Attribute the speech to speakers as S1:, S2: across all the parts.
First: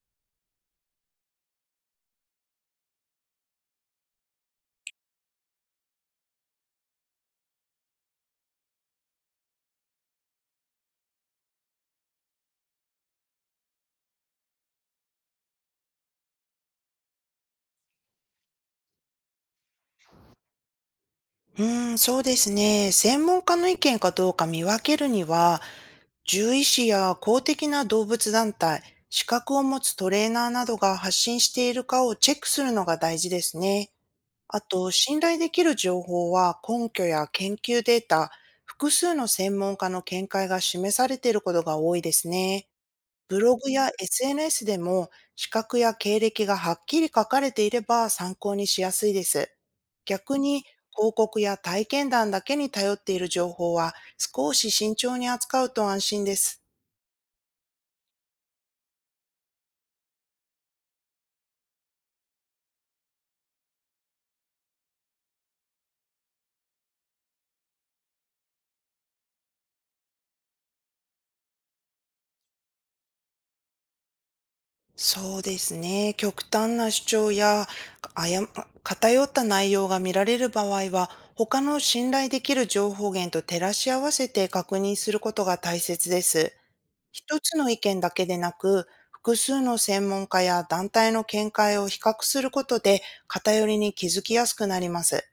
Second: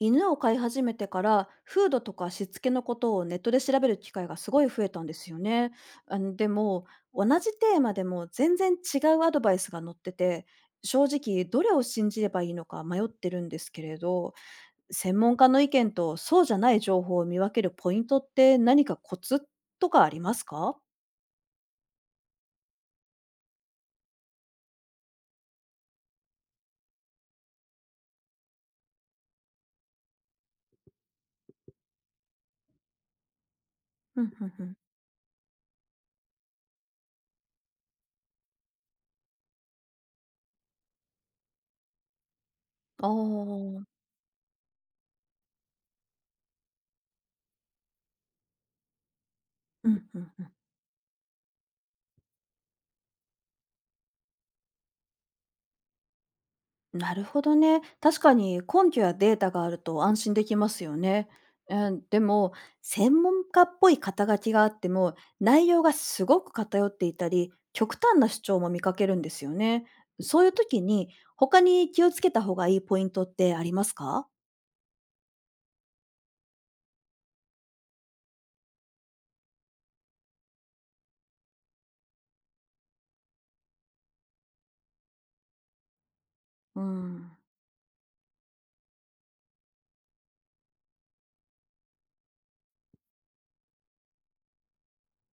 S1: 犬を飼い始めてからフードとかしつけのことをネットで調べる機会がすごい増えたんですよね。でも同じテーマでも全然違うアドバイスが載ってて、正直どれを信じればいいのか迷ってるんですけれど、専門家の意見とそうじゃない情報を見分けるポイントって何かコツとかありますか？
S2: うーん、そうですね。専門家の意見かどうか見分けるには、獣医師や公的な動物団体、資格を持つトレーナーなどが発信しているかをチェックするのが大事ですね。
S1: うんうん
S2: あ
S1: うん。
S2: と、信頼できる情報は根拠や研究データ、複数の専門家の見解が示されていることが多いですね。
S1: あ
S2: ブログ
S1: あ。
S2: や SNS でも資格や経歴がはっきり書かれていれば参考にしやすいです。
S1: うんうん
S2: 逆
S1: うん。
S2: に、広告や体験談だけに頼っている情報は少し慎重に扱うと安心です。
S1: なるほどね。確かに根拠やデータがあると安心できますよね。でも、専門家っぽい肩書きがあっても、内容がすごく偏っていたり、極端な主張も見かけるんですよね。そういう時に、他に気をつけた方がいいポイントってありますか？
S2: そうですね。極端な主張や偏った内容が見られる場合は、他の信頼できる情報源と照らし合わせて確認することが大切です。
S1: うん。
S2: 一つの意見だけでなく、複数の専門家や団体の見解を比較することで偏りに気づきやすくなります。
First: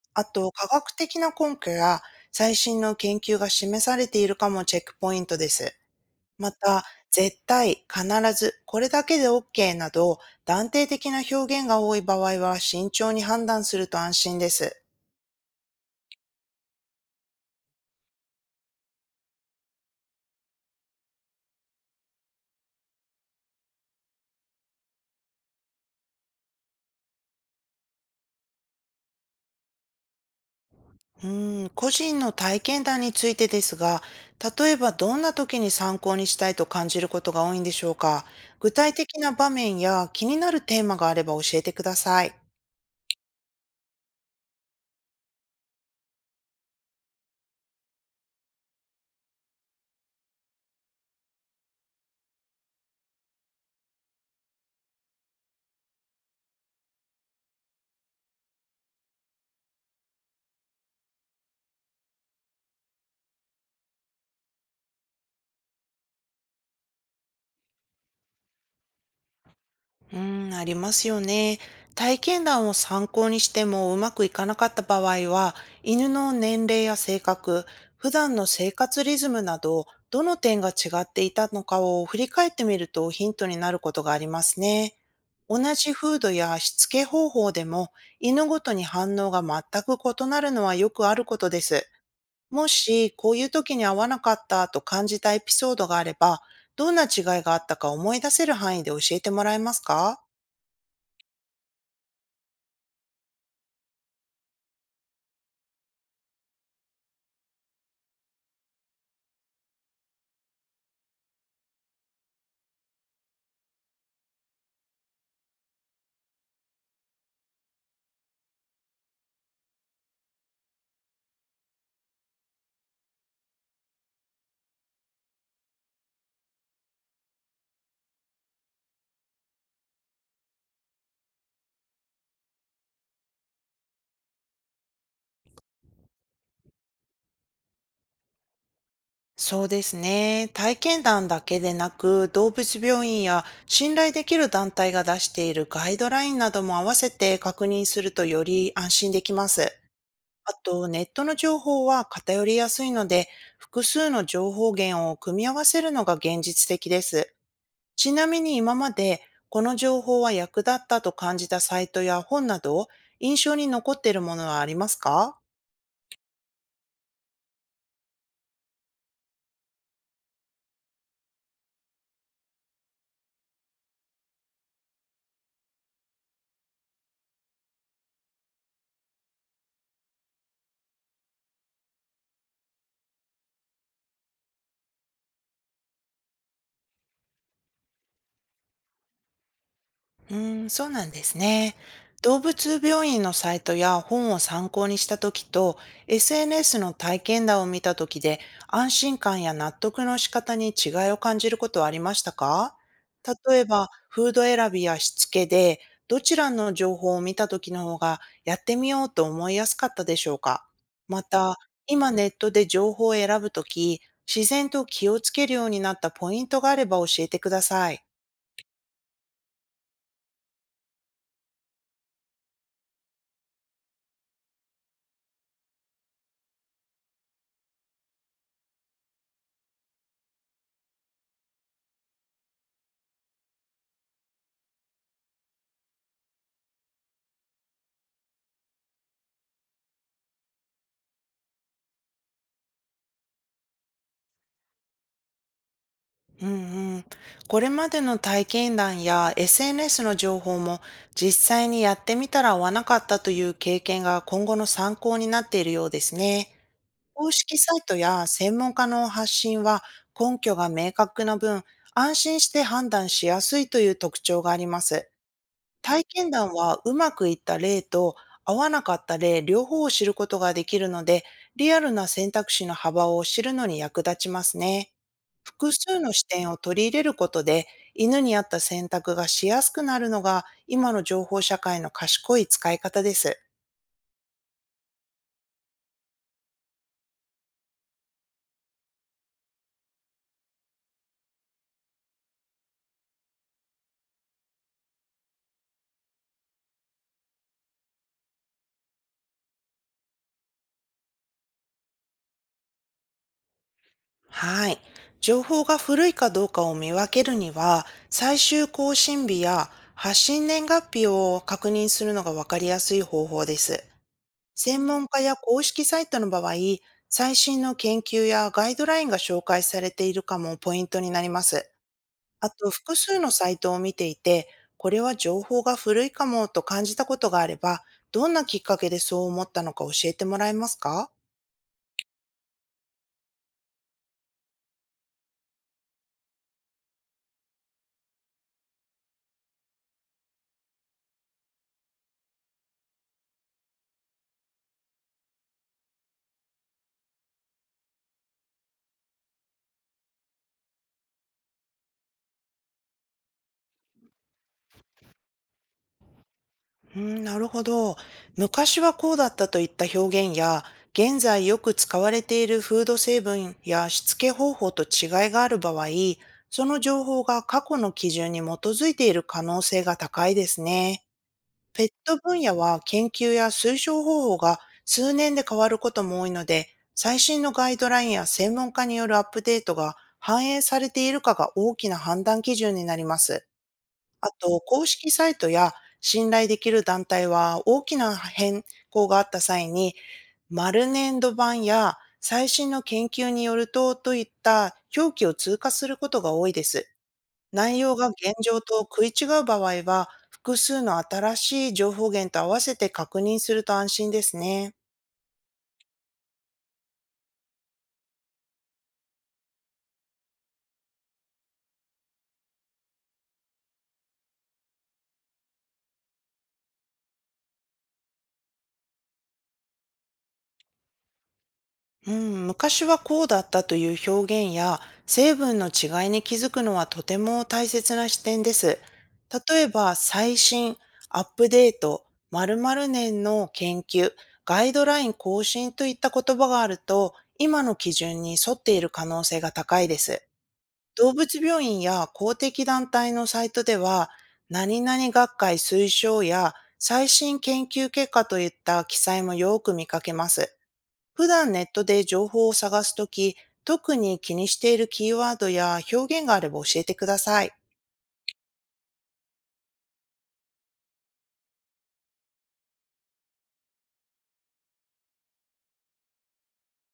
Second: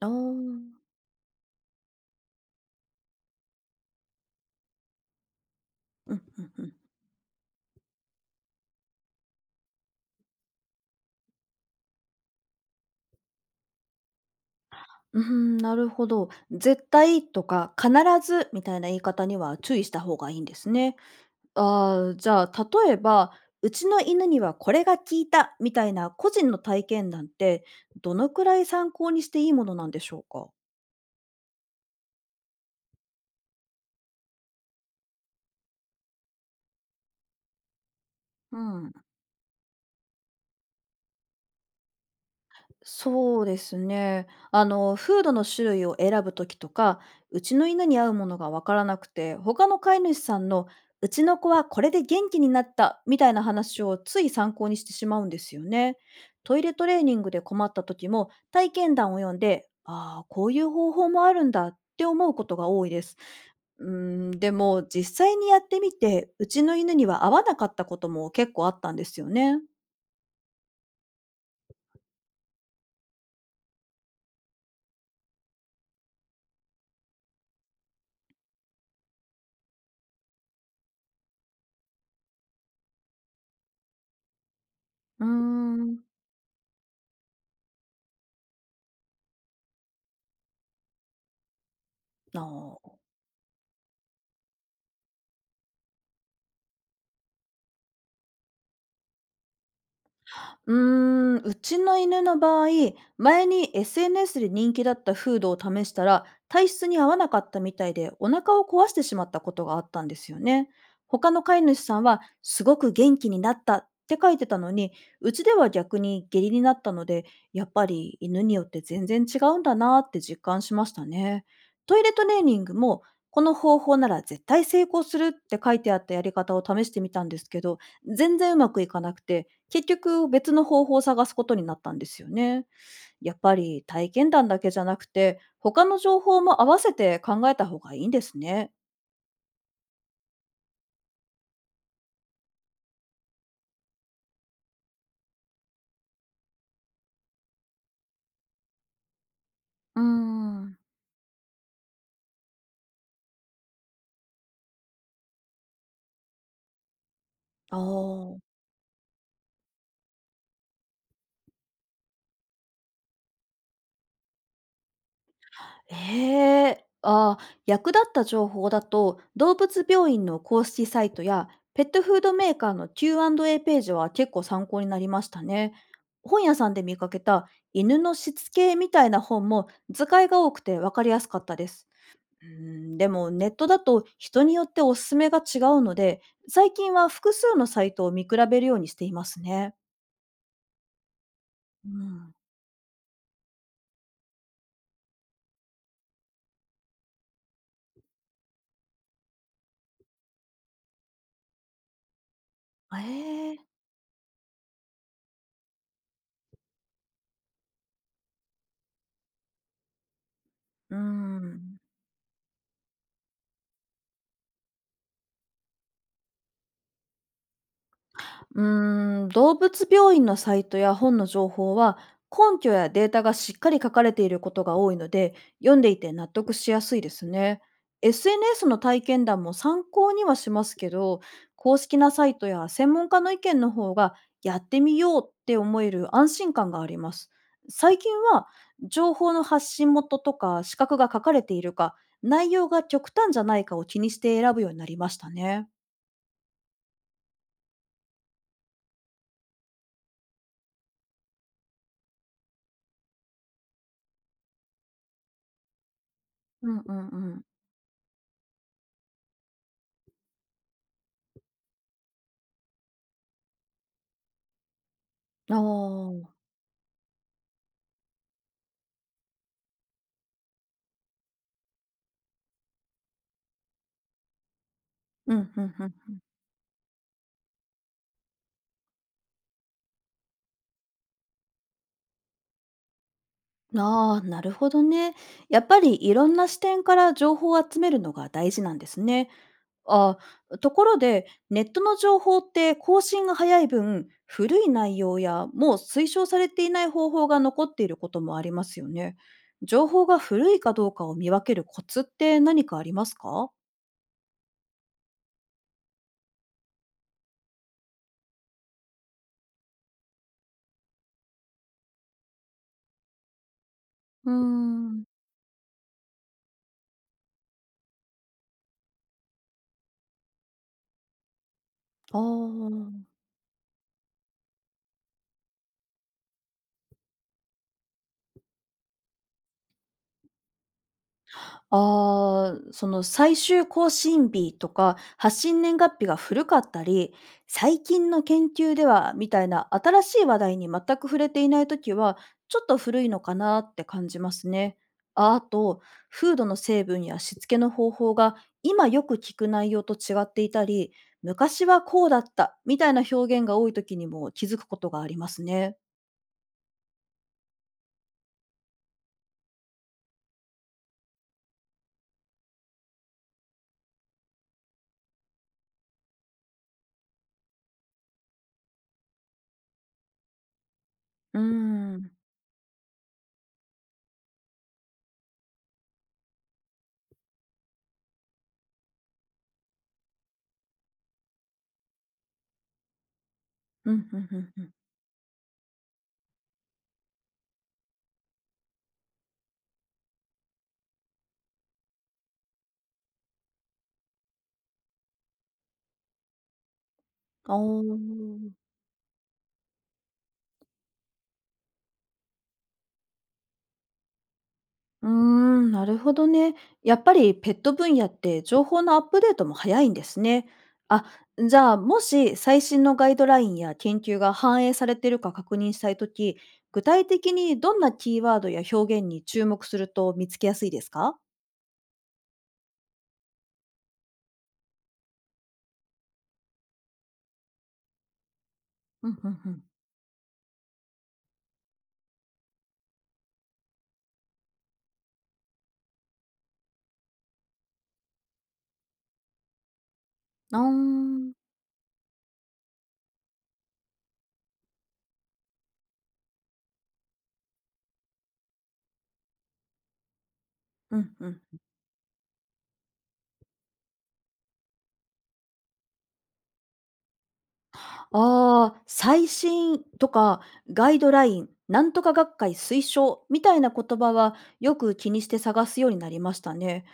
S1: あー
S2: あと、科
S1: う
S2: 学的な根拠や最新の研究が示されているかもチェックポイントです。
S1: んうん
S2: ま
S1: うん。
S2: た、絶対、必ず、これだけで OK など、断定的な表現が多い場合は慎重に判断すると安心です。
S1: うん、なるほど。絶対とか必ずみたいな言い方には注意した方がいいんですね。ああ、じゃあ、例えば、うちの犬にはこれが効いたみたいな個人の体験談って、どのくらい参考にしていいものなんでしょうか？
S2: うーん、個人の体験談についてですが、例えばどんな時に参考にしたいと感じることが多いんでしょうか？
S1: う
S2: 具体
S1: ん。
S2: 的な場面や気になるテーマがあれば教えてください。
S1: そうですね。あの、フードの種類を選ぶときとか、うちの犬に合うものがわからなくて、他の飼い主さんの、うちの子はこれで元気になったみたいな話をつい参考にしてしまうんですよね。トイレトレーニングで困ったときも、体験談を読んで、ああ、こういう方法もあるんだって思うことが多いです。うん、でも実際にやってみて、うちの犬には合わなかったことも結構あったんですよね。
S2: うーん、ありますよね。体験談を参考にしてもうまくいかなかった場合は、犬の年齢や性格、普段の生活リズムなど、どの点が違っていたのかを振り返ってみるとヒントになることがありますね。
S1: うー
S2: 同じ
S1: ん。
S2: 風土やしつけ方法でも、犬ごとに反応が全く異なるのはよくあることです。も
S1: ああ。
S2: し、こういう時に合わなかったと感じたエピソードがあれば、どんな違いがあったか思い出せる範囲で教えてもらえますか？
S1: うーん、うちの犬の場合、前に SNS で人気だったフードを試したら、体質に合わなかったみたいで、お腹を壊してしまったことがあったんですよね。他の飼い主さんは、すごく元気になったって書いてたのに、うちでは逆に下痢になったので、やっぱり犬によって全然違うんだなって実感しましたね。トイレトレーニングも、この方法なら絶対成功するって書いてあったやり方を試してみたんですけど、全然うまくいかなくて、結局別の方法を探すことになったんですよね。やっぱり体験談だけじゃなくて、他の情報も合わせて考えた方がいいんですね。
S2: そうですね。体験談だけでなく、動物病院や信頼できる団体が出しているガイドラインなども合わせて確認するとより安心できます。
S1: うー
S2: あ
S1: ん。
S2: と、ネットの情報は偏りやすいので、複数の情報源を組み合わせるのが現実的です。
S1: あ
S2: ちな
S1: あ。
S2: みに今まで、この情報は役立ったと感じたサイトや本など、印象に残っているものはありますか？
S1: ええ。ああ、役立った情報だと、動物病院の公式サイトや、ペットフードメーカーの Q&A ページは結構参考になりましたね。本屋さんで見かけた犬のしつけみたいな本も図解が多くて分かりやすかったです。うーん、でもネットだと人によっておすすめが違うので、最近は複数のサイトを見比べるようにしていますね。
S2: うーん、そうなんですね。
S1: うん。
S2: 動物病院のサイトや本を参考にした時と SNS の体験談を見た時で、安心感や納得の仕方に違いを感じることはありましたか？
S1: ええ
S2: 例えばフード選びやしつけで、どちらの情報を見た時の方がやってみようと思いやすかったでしょうか？
S1: うー
S2: また、
S1: ん。
S2: 今ネットで情報を選ぶ時、自然と気をつけるようになったポイントがあれば教えてください。
S1: うーん、動物病院のサイトや本の情報は根拠やデータがしっかり書かれていることが多いので、読んでいて納得しやすいですね。SNS の体験談も参考にはしますけど、公式なサイトや専門家の意見の方が、やってみようって思える安心感があります。最近は情報の発信元とか資格が書かれているか、内容が極端じゃないかを気にして選ぶようになりましたね。
S2: うんうん、これまでの体験談や SNS の情報も実際にやってみたら合わなかったという経験が今後の参考になっているようですね。
S1: うんうんう
S2: 公
S1: ん。
S2: 式サイトや専門家の発信は根拠が明確な分、安心して判断しやすいという特徴があります。
S1: あ
S2: 体
S1: あ。
S2: 験談はうまくいった例と合わなかった例両方を知ることができるので、リアルな選択肢の幅を知るのに役立ちますね。
S1: うん、う
S2: 複
S1: んうん。
S2: 数の視点を取り入れることで、犬に合った選択がしやすくなるのが今の情報社会の賢い使い方です。
S1: ああ、なるほどね。やっぱりいろんな視点から情報を集めるのが大事なんですね。ああ、ところで、ネットの情報って更新が早い分、古い内容やもう推奨されていない方法が残っていることもありますよね。情報が古いかどうかを見分けるコツって何かありますか？
S2: はい。情報が古いかどうかを見分けるには、最終更新日や発信年月日を確認するのがわかりやすい方法です。
S1: うー
S2: 専
S1: ん。
S2: 門家や公式サイトの場合、最新の研究やガイドラインが紹介されているかもポイントになります。
S1: あ
S2: あと、複
S1: あ。
S2: 数のサイトを見ていて、これは情報が古いかもと感じたことがあれば、どんなきっかけでそう思ったのか教えてもらえますか？
S1: ああ、その最終更新日とか発信年月日が古かったり、最近の研究ではみたいな新しい話題に全く触れていないときは、ちょっと古いのかなって感じますね。ああと、フードの成分やしつけの方法が今よく聞く内容と違っていたり、昔はこうだったみたいな表現が多いときにも気づくことがありますね。
S2: うん、なるほど。昔はこうだったといった表現や、現在よく使われているフード成分やしつけ方法と違いがある場合、その情報が過去の基準に基づいている可能性が高いですね。
S1: うー
S2: ペット
S1: ん。
S2: 分野は研究や推奨方法が数年で変わることも多いので、最新のガイドラインや専門家によるアップデートが反映されているかが大きな判断基準になります。
S1: うん、うん
S2: あ
S1: うん
S2: と、
S1: うん。
S2: 公式サイトや信頼できる団体は大きな変更があった際に、丸年度版や最新の研究によるとといった表記を通過することが多いです。
S1: ああ。
S2: 内容が現状と食い違う場合は、複数の新しい情報源と合わせて確認すると安心ですね。
S1: うーん、なるほどね。やっぱりペット分野って情報のアップデートも早いんですね。あ、じゃあもし最新のガイドラインや研究が反映されているか確認したいとき、具体的にどんなキーワードや表現に注目すると見つけやすいですか？
S2: うん、昔はこうだったという表現や成分の違いに気づくのはとても大切な視点です。
S1: うんうんう
S2: 例
S1: ん。
S2: えば最新、アップデート、〇〇年の研究、ガイドライン更新といった言葉があると今の基準に沿っている可能性が高いです。
S1: あー
S2: 動
S1: ん。
S2: 物病院や公的団体のサイトでは、何々学会推奨や最新研究結果といった記載もよく見かけます。
S1: うん
S2: 普
S1: うん。
S2: 段ネットで情報を探すとき、特に気にしているキーワードや表現があれば教えてください。
S1: ああ、最新とかガイドライン、なんとか学会推奨みたいな言葉はよく気にして探すようになりましたね。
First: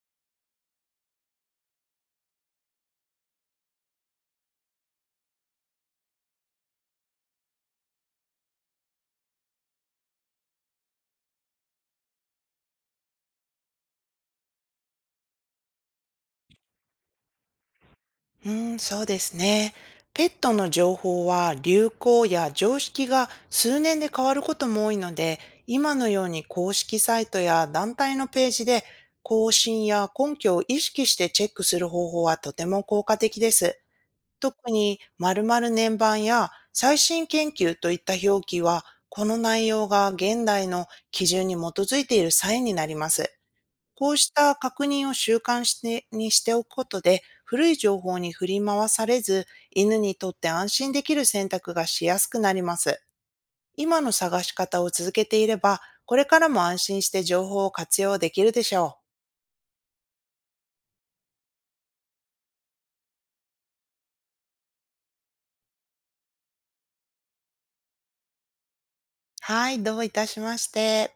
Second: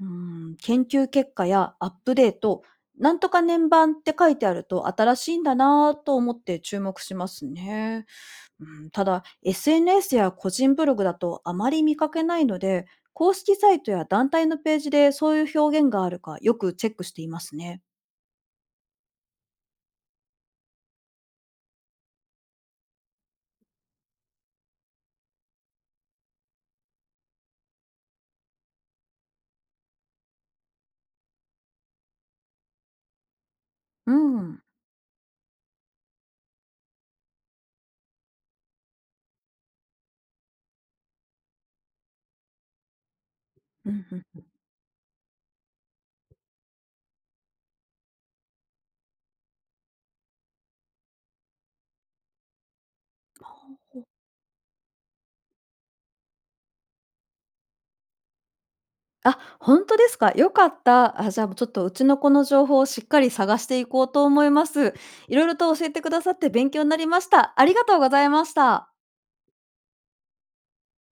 S1: うん、研究結果やアップデート、なんとか年版って書いてあると新しいんだなぁと思って注目しますね。うん、ただ、SNS や個人ブログだとあまり見かけないので、公式サイトや団体のページでそういう表現があるかよくチェックしていますね。
S2: うーん、そうですね。ペットの情報は流行や常識が数年で変わることも多いので、今のように公式サイトや団体のページで更新や根拠を意識してチェックする方法はとても効果的です。
S1: うん。
S2: 特に〇〇年版や最新研究といった表記は、この内容が現代の基準に基づいているサインになります。
S1: うん
S2: こ
S1: う
S2: うし
S1: ん。
S2: た確認を習慣してにしておくことで、古い情報に振り回されず、犬にとって安心できる選択がしやすくなります。今の探し方を続けていれば、これからも安心して情報を活用できるでしょう。
S1: あ、本当ですか。良かった。あ、じゃあ、もうちょっとうちの子の情報をしっかり探していこうと思います。いろいろと教えてくださって勉強になりました。ありがとうございました。
S2: はい、どういたしまして。